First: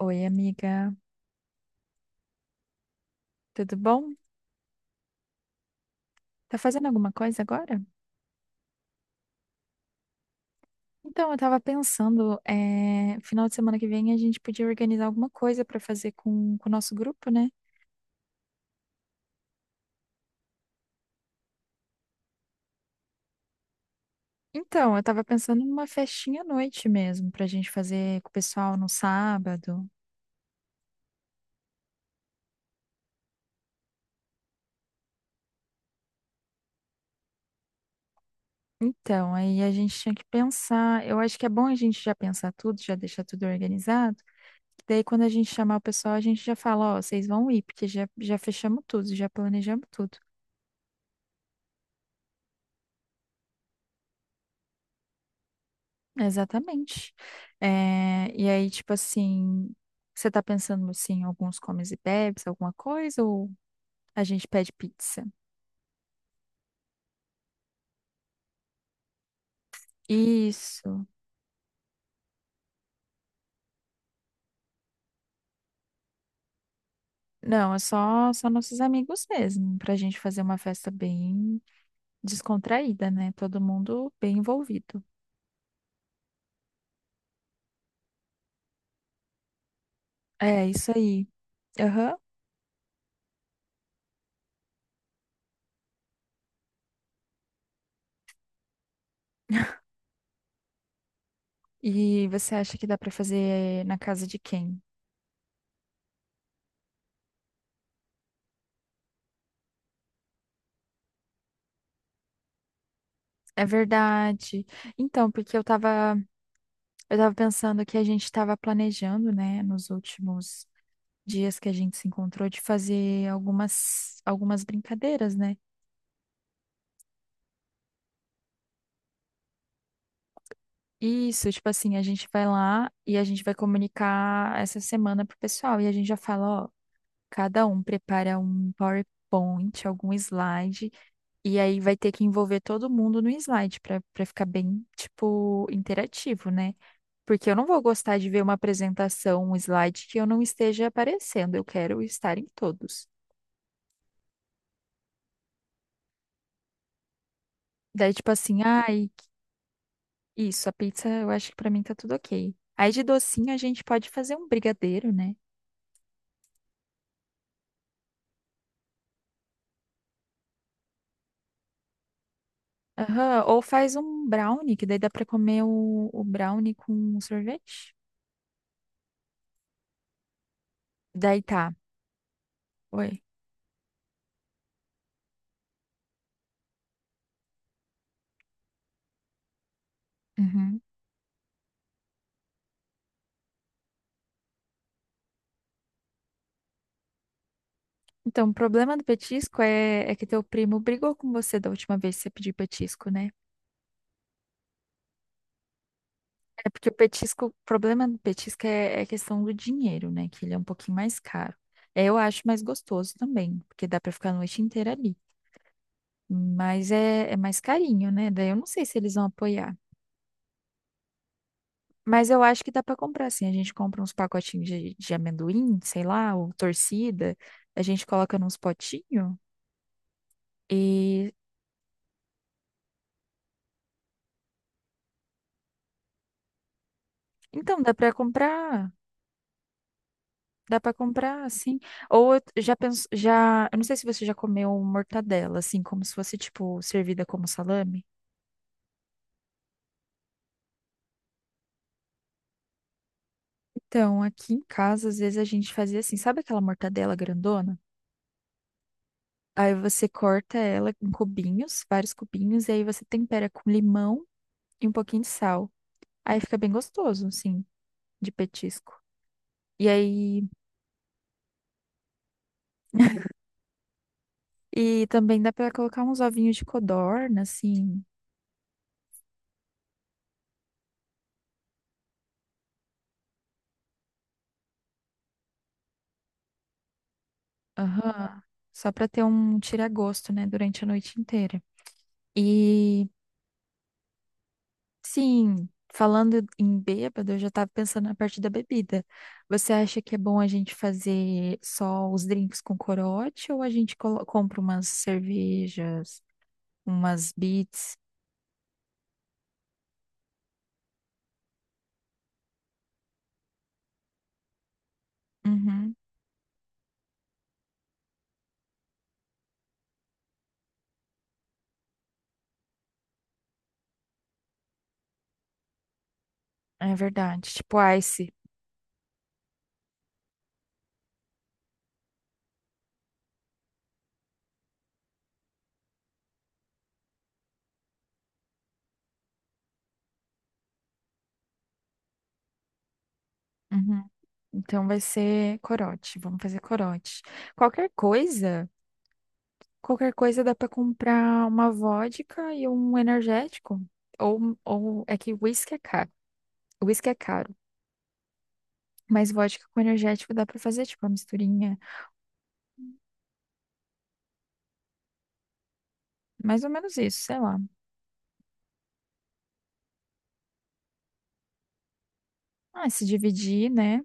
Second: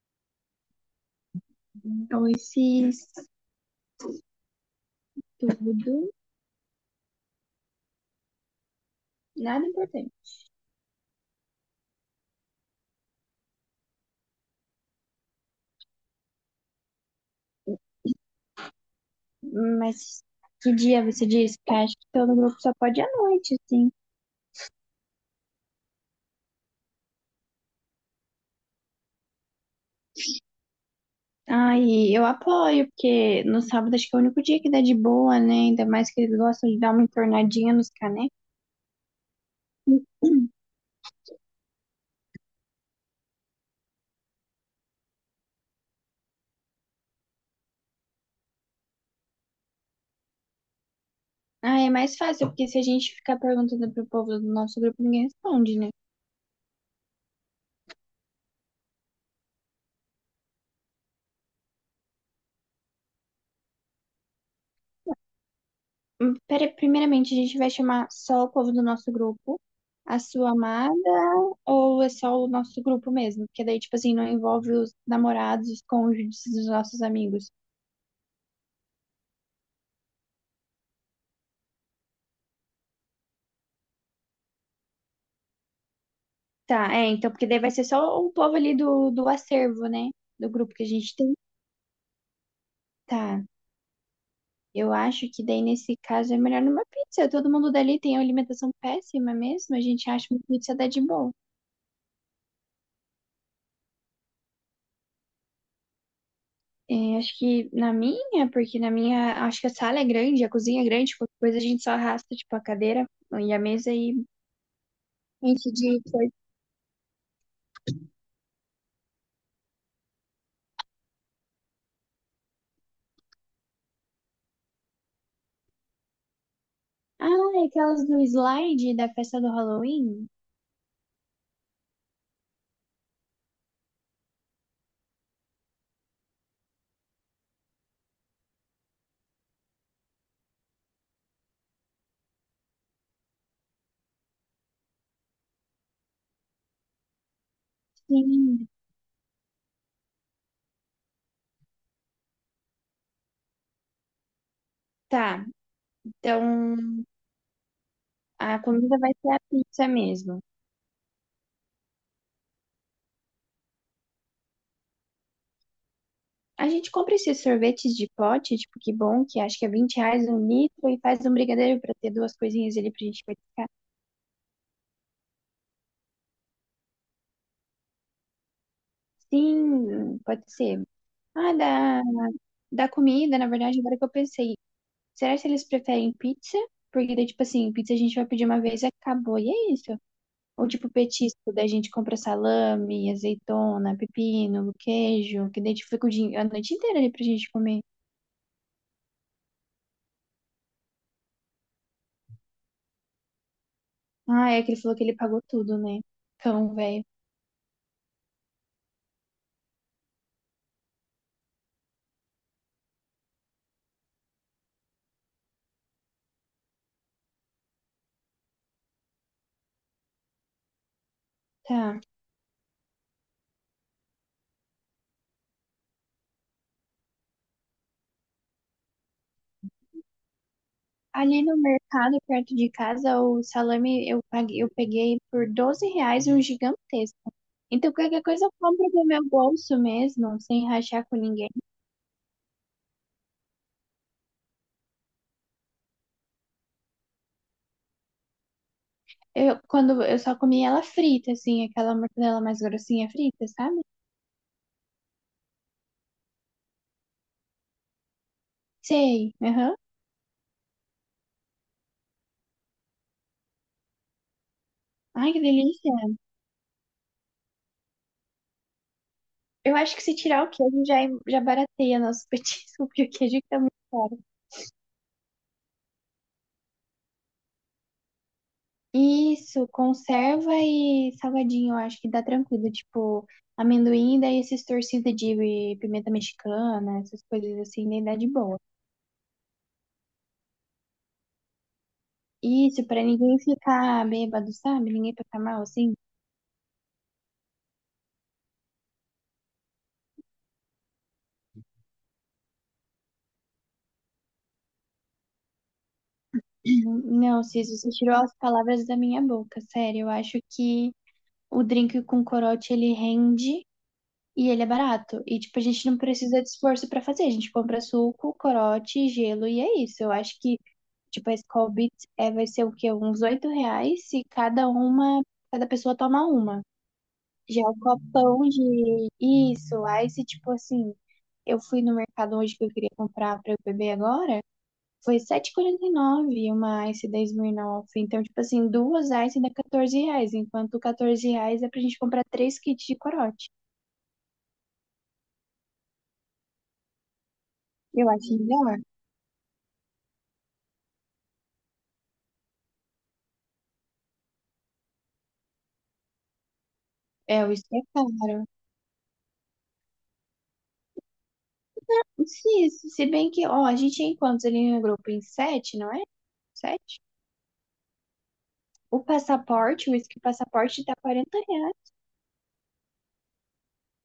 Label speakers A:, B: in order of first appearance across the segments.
A: Oi, amiga,
B: Então, esse
A: tudo bom?
B: estudo,
A: Tá fazendo alguma coisa agora?
B: nada importante.
A: Então, eu tava pensando, final de semana que vem a gente podia organizar alguma coisa pra fazer com o nosso grupo, né?
B: Mas que dia você disse? Porque acho que todo grupo só pode à noite, assim.
A: Então, eu tava pensando numa festinha à noite mesmo, pra gente fazer com o pessoal no sábado.
B: Ai, eu apoio, porque no sábado acho que é o único dia que dá de boa, né? Ainda mais que eles gostam de dar uma entornadinha nos canecos.
A: Então, aí a gente tinha que pensar. Eu acho que é bom a gente já pensar tudo, já deixar tudo organizado. Que Daí, quando a gente chamar o pessoal, a gente já fala: Ó, vocês vão ir, porque já fechamos tudo, já planejamos tudo.
B: Ah, é mais fácil, porque se a gente ficar perguntando pro povo do nosso grupo, ninguém responde, né?
A: Exatamente. É, e aí, tipo assim, você tá pensando assim, em alguns comes e bebes, alguma coisa, ou a gente pede pizza?
B: Primeiramente, a gente vai chamar só o povo do nosso grupo, a sua amada,
A: Isso.
B: ou é só o nosso grupo mesmo? Porque daí, tipo assim, não envolve os namorados, os cônjuges dos nossos amigos.
A: Não, é só nossos amigos mesmo, pra gente fazer uma festa bem descontraída, né? Todo mundo bem envolvido.
B: Tá, é, então, porque daí vai ser só o povo ali do acervo, né? Do
A: É,
B: grupo que a
A: isso
B: gente
A: aí.
B: tem.
A: Aham.
B: Tá, eu acho que daí, nesse caso, é melhor numa pizza. Todo mundo dali tem uma alimentação péssima mesmo, a gente acha uma pizza dá de boa.
A: E você acha que dá pra fazer na casa de quem?
B: É, acho que na minha, porque na minha, acho que a sala é grande, a cozinha é grande, qualquer coisa a gente só arrasta, tipo, a cadeira e a
A: É
B: mesa e
A: verdade. Então, porque eu
B: enche de
A: tava,
B: coisa.
A: eu tava pensando que a gente tava planejando, né, nos últimos dias que a gente se encontrou de fazer algumas brincadeiras, né?
B: Ah, é aquelas do slide da festa do Halloween?
A: Isso, tipo assim, a gente vai lá e a gente vai comunicar essa semana pro pessoal e a gente já fala, ó, cada um prepara um PowerPoint, algum slide, e aí vai ter que envolver todo mundo no slide para ficar bem, tipo, interativo, né? Porque eu não vou gostar de ver uma
B: Sim.
A: apresentação, um slide que eu não esteja aparecendo, eu quero estar em todos.
B: Tá, então
A: Daí, tipo
B: a
A: assim,
B: comida
A: ai,
B: vai ser a pizza mesmo.
A: Isso, a pizza eu acho que pra mim tá tudo ok. Aí de docinho a gente pode fazer um brigadeiro, né?
B: A gente compra esses sorvetes de pote, tipo, que bom, que acho que é R$ 20 um litro e faz um brigadeiro pra ter duas coisinhas ali pra gente...
A: Aham, ou faz um brownie, que daí dá pra comer o brownie com sorvete.
B: Sim, pode ser.
A: Daí
B: Ah,
A: tá.
B: da
A: Oi.
B: comida, na verdade, agora que eu pensei. Será que eles preferem pizza? Porque daí, tipo assim, pizza a gente vai pedir uma vez e acabou, e é isso. Ou
A: Uhum.
B: tipo petisco, daí a gente compra salame, azeitona, pepino, queijo, que daí a gente fica o dia- a noite inteira ali pra gente comer.
A: Então, o problema do petisco é que teu primo brigou com você da última vez que você pediu petisco, né?
B: Ah, é que ele falou que ele pagou tudo, né?
A: É
B: Cão,
A: porque o
B: velho.
A: petisco, o problema do petisco é a questão do dinheiro, né? Que ele é um pouquinho mais caro. É, eu acho mais gostoso também, porque dá pra ficar a noite inteira ali. Mas é mais carinho, né? Daí eu não sei se eles vão apoiar.
B: Tá.
A: Mas eu acho que dá pra comprar, assim. A gente compra uns pacotinhos de amendoim, sei lá, ou torcida. A gente coloca nos potinhos. E
B: Ali no mercado, perto de casa, o salame eu paguei, eu peguei por R$ 12 um gigantesco.
A: então
B: Então
A: dá pra
B: qualquer coisa eu compro
A: comprar,
B: do meu bolso mesmo, sem
A: dá pra
B: rachar com
A: comprar,
B: ninguém.
A: assim. Ou eu já penso, já, eu não sei se você já comeu mortadela, assim, como se fosse tipo servida como salame.
B: Eu, quando eu só comia ela frita, assim, aquela mortadela mais grossinha frita, sabe?
A: Então, aqui em casa, às vezes a gente fazia assim, sabe aquela mortadela grandona?
B: Sei.
A: Aí
B: Aham.
A: você corta ela em cubinhos, vários cubinhos, e aí você tempera com limão e um pouquinho de
B: Ai, que
A: sal.
B: delícia.
A: Aí fica bem gostoso, assim, de petisco.
B: Eu
A: E
B: acho que se tirar
A: aí,
B: o queijo já, é, já barateia nosso petisco, porque o queijo tá muito caro.
A: e também dá pra colocar uns ovinhos de codorna, assim,
B: Isso, conserva e salgadinho, eu acho que dá tranquilo. Tipo, amendoim, daí esses torcidos de pimenta mexicana, essas coisas assim, daí dá de
A: aham,
B: boa.
A: só pra ter um tira-gosto, né, durante a noite inteira.
B: Isso, pra
A: E,
B: ninguém ficar bêbado, sabe? Ninguém passar mal,
A: sim,
B: assim.
A: falando em bêbado, eu já tava pensando na parte da bebida. Você acha que é bom a gente fazer só os drinks com corote ou a gente compra umas cervejas? Umas
B: Não, Cis, você
A: beats.
B: tirou as palavras da minha boca, sério. Eu acho que o drink com corote ele rende e ele é barato. E, tipo, a gente
A: Uhum,
B: não precisa de esforço pra fazer. A gente compra suco, corote, gelo e é isso. Eu acho que, tipo, a Skol Beats é, vai ser o quê? Uns R$ 8 se cada uma, cada pessoa toma uma.
A: é verdade.
B: Já é o
A: Tipo Ice.
B: copão de isso, aí se, tipo, assim, eu fui no mercado hoje que eu queria comprar pra eu beber agora. Foi 7,49 uma Ice 10.000 nove. Então, tipo assim, duas Ice dá R$ 14, enquanto R$ 14 é pra gente comprar três kits de corote.
A: Uhum. Então vai ser corote. Vamos fazer corote. Qualquer
B: Eu acho
A: coisa,
B: melhor.
A: qualquer coisa dá pra comprar uma vodka e um energético. Ou é que whisky é caro. Whisky é
B: É,
A: caro.
B: isso é caro.
A: Mas vodka com energético dá pra fazer, tipo, uma misturinha.
B: Sim, se bem que, ó, a gente é em quantos ali no grupo? Em sete, não é?
A: Mais ou menos
B: Sete?
A: isso, sei lá.
B: O passaporte, o uísque passaporte tá R$ 40.
A: Ah, se dividir, né?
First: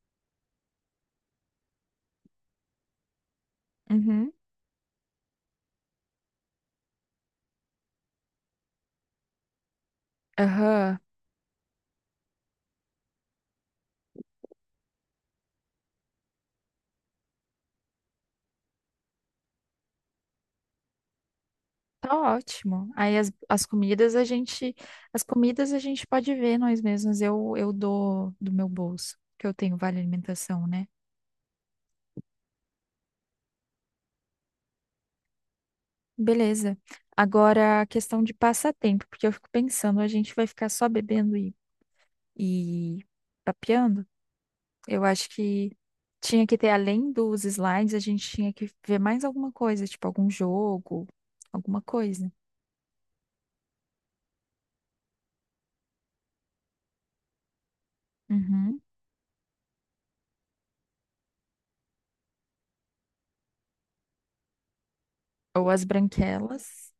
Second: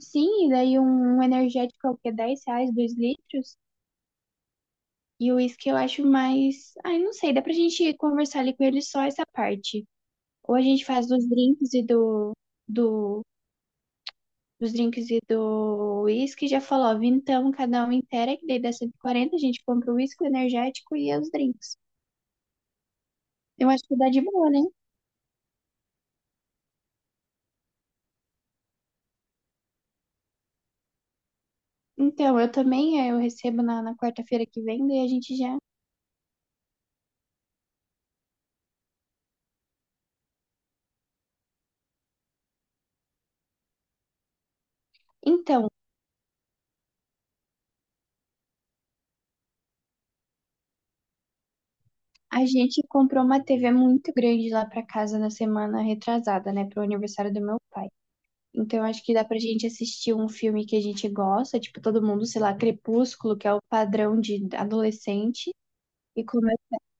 B: Sim, e daí um energético é o quê? R$ 10, 2 litros.
A: Uhum.
B: E o uísque eu acho mais. Ai, não sei, dá pra gente conversar ali com ele só essa parte. Ou a gente
A: Aham.
B: faz do, dos drinks e do uísque, já falou, ó, vintão cada um inteira, que daí dá 140 a gente compra o uísque, o energético e os drinks.
A: Tá ótimo. Aí
B: Eu acho que dá de boa, né?
A: as comidas a gente pode ver nós mesmos. Eu dou do meu bolso, que eu tenho vale alimentação, né?
B: Então, eu também, eu recebo na quarta-feira que vem, daí a gente já...
A: Beleza. Agora a questão de passatempo, porque eu fico pensando, a gente vai ficar só bebendo e papeando? Eu acho
B: Então,
A: que tinha que ter, além dos slides, a gente tinha que ver mais alguma coisa, tipo algum jogo, alguma coisa.
B: a gente comprou uma TV muito grande lá pra casa na semana retrasada, né? Pro aniversário do meu pai.
A: Uhum.
B: Então, acho que dá pra gente assistir um filme que a gente gosta, tipo, todo mundo, sei lá, Crepúsculo, que é o padrão de adolescente,
A: Ou as
B: e comer.
A: branquelas.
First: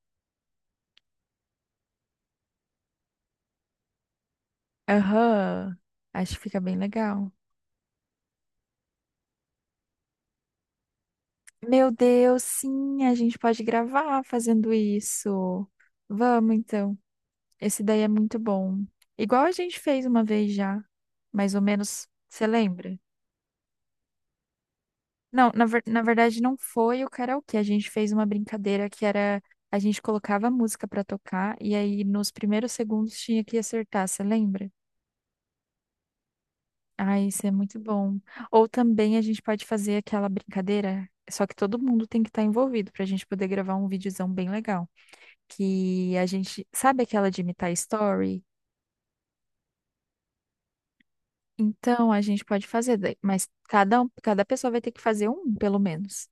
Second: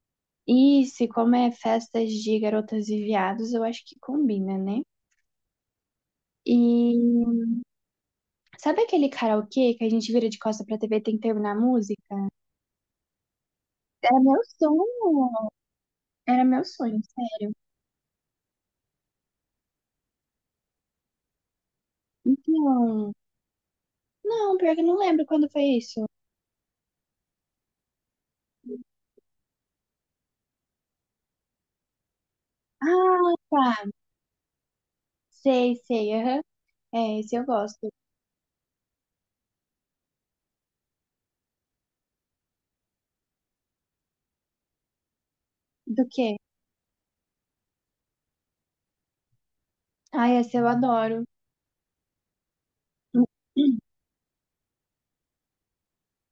B: Isso, e como é festas de garotas e viados, eu acho que combina, né?
A: Aham. Acho que
B: E
A: fica bem legal.
B: sabe aquele karaokê que a gente vira de costa pra TV e tem que terminar a
A: Meu
B: música?
A: Deus, sim, a gente pode
B: Era
A: gravar
B: meu
A: fazendo
B: sonho,
A: isso.
B: era
A: Vamos
B: meu
A: então.
B: sonho, sério.
A: Esse daí é muito bom. Igual a gente fez uma vez já, mais ou menos, você lembra?
B: Então, não, pior que eu não lembro quando
A: Não,
B: foi
A: na
B: isso.
A: verdade não foi o karaokê. A gente fez uma brincadeira que era a gente colocava a música pra tocar e aí nos primeiros segundos
B: Ah,
A: tinha que
B: tá,
A: acertar, você lembra?
B: sei, sei, aham.
A: Ah,
B: É, esse eu
A: isso é muito
B: gosto.
A: bom. Ou também a gente pode fazer aquela brincadeira, só que todo mundo tem que estar envolvido pra gente poder gravar um videozão bem legal.
B: Do
A: Que a
B: quê?
A: gente sabe aquela de imitar story?
B: Ai, esse eu adoro.
A: Então a gente pode fazer, mas cada um, cada pessoa vai ter que fazer um, pelo menos,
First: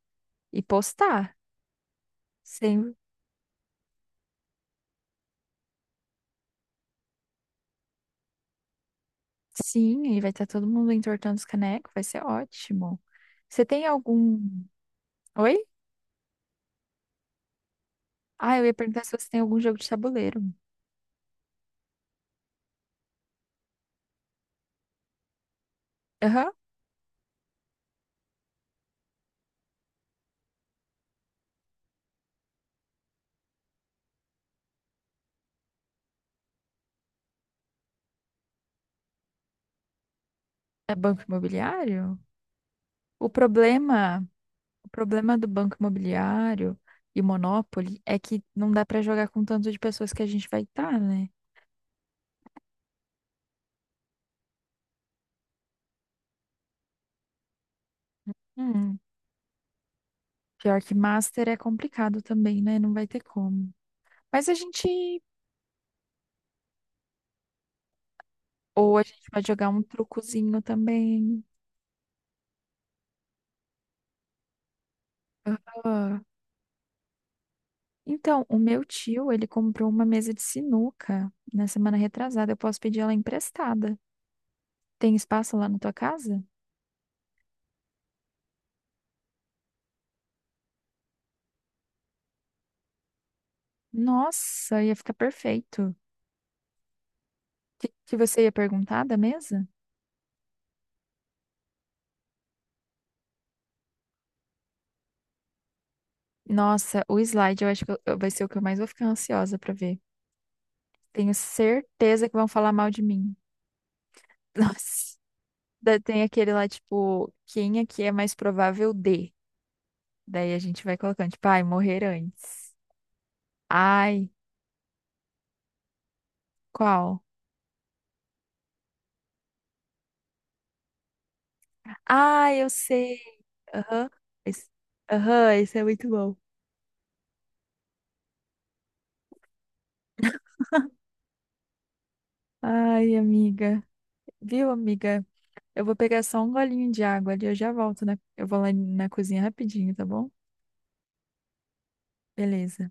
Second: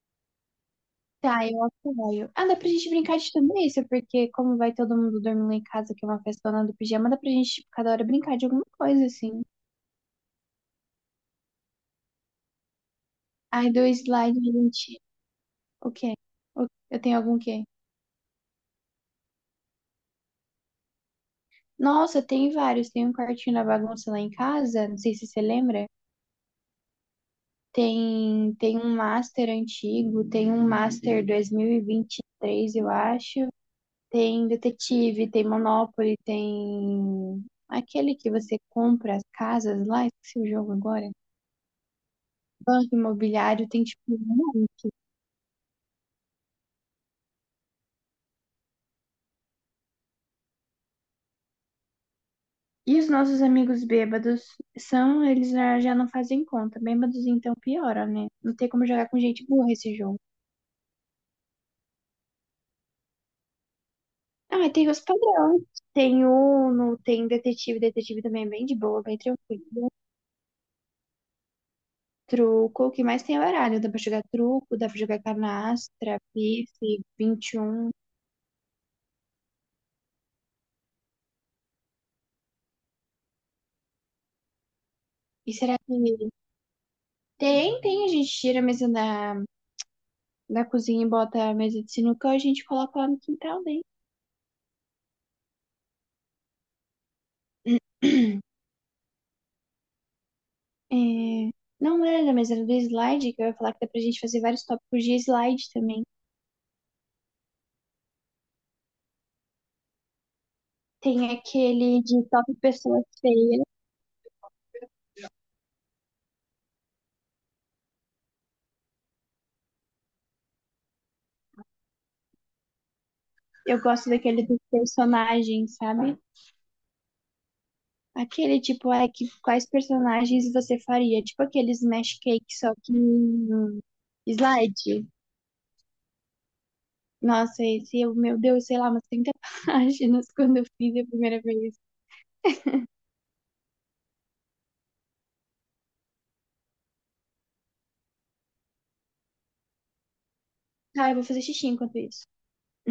A: e postar.
B: Tá, eu apoio. Ah, dá pra gente
A: Sem,
B: brincar de tudo isso, porque como vai todo mundo dormir lá em casa, que é uma festona do pijama, dá pra gente, tipo, cada hora brincar de alguma coisa, assim.
A: sim, aí vai estar todo mundo entortando os canecos, vai ser ótimo. Você
B: Ai, do
A: tem
B: slide,
A: algum.
B: a gente.
A: Oi?
B: O quê? Eu tenho algum quê?
A: Ah, eu ia perguntar se você tem algum jogo de tabuleiro.
B: Nossa, tem vários. Tem um quartinho da bagunça lá em casa, não sei se você lembra.
A: Aham.
B: Tem um master antigo, tem um master dois mil e vinte e três eu acho. Tem detetive, tem Monopoly, tem aquele que você compra as casas lá, esqueci o jogo
A: É
B: agora.
A: banco imobiliário?
B: Banco
A: O
B: imobiliário tem tipo
A: problema,
B: um.
A: o problema do banco imobiliário e Monopoly é que não dá pra jogar com o tanto de pessoas que a gente vai estar, né?
B: E os nossos amigos bêbados são, eles já já não fazem conta. Bêbados então piora, né? Não tem como
A: Hum,
B: jogar com gente burra esse jogo.
A: Pior que Master é complicado também, né? Não vai ter como. Mas a
B: Ah, e tem os
A: gente.
B: padrões. Tem Uno, tem detetive, detetive também é bem de
A: Ou a
B: boa, bem
A: gente vai jogar um
B: tranquilo.
A: trucozinho também.
B: Truco, o que mais tem é baralho. Dá pra jogar truco, dá pra jogar
A: Ah.
B: canastra, pife, 21. E um.
A: Então, o meu tio, ele comprou uma mesa de sinuca na semana retrasada. Eu posso pedir ela emprestada. Tem
B: E
A: espaço lá na
B: será
A: tua
B: que
A: casa?
B: tem, a gente tira a mesa da cozinha e bota a mesa de sinuca e a gente coloca lá no quintal, né?
A: Nossa, ia ficar perfeito. O que, que você ia perguntar da mesa?
B: É, não era, mas era do slide, que eu ia falar que dá pra gente fazer vários tópicos de slide também.
A: Nossa, o slide eu acho que vai ser o que eu mais vou ficar ansiosa pra ver.
B: Tem
A: Tenho
B: aquele de
A: certeza que vão
B: top
A: falar mal de
B: pessoas
A: mim.
B: feias.
A: Nossa. Daí tem aquele lá, tipo, quem aqui é mais provável de? Daí a gente vai colocando, tipo, ai, morrer antes.
B: Eu gosto
A: Ai,
B: daquele dos personagens, sabe?
A: qual?
B: Aquele tipo, é que quais personagens você faria? Tipo aqueles smash cake,
A: Ai, eu
B: só que
A: sei.
B: em
A: Aham, esse,
B: slide.
A: aham, esse é muito bom.
B: Nossa, esse, eu, meu Deus, sei lá, umas 30 páginas quando eu fiz a primeira vez.
A: Ai, amiga. Viu, amiga? Eu vou pegar só um golinho de água ali, eu já volto, né? Eu vou lá na cozinha rapidinho, tá bom?
B: Ah, eu vou fazer xixi enquanto isso.
A: Beleza.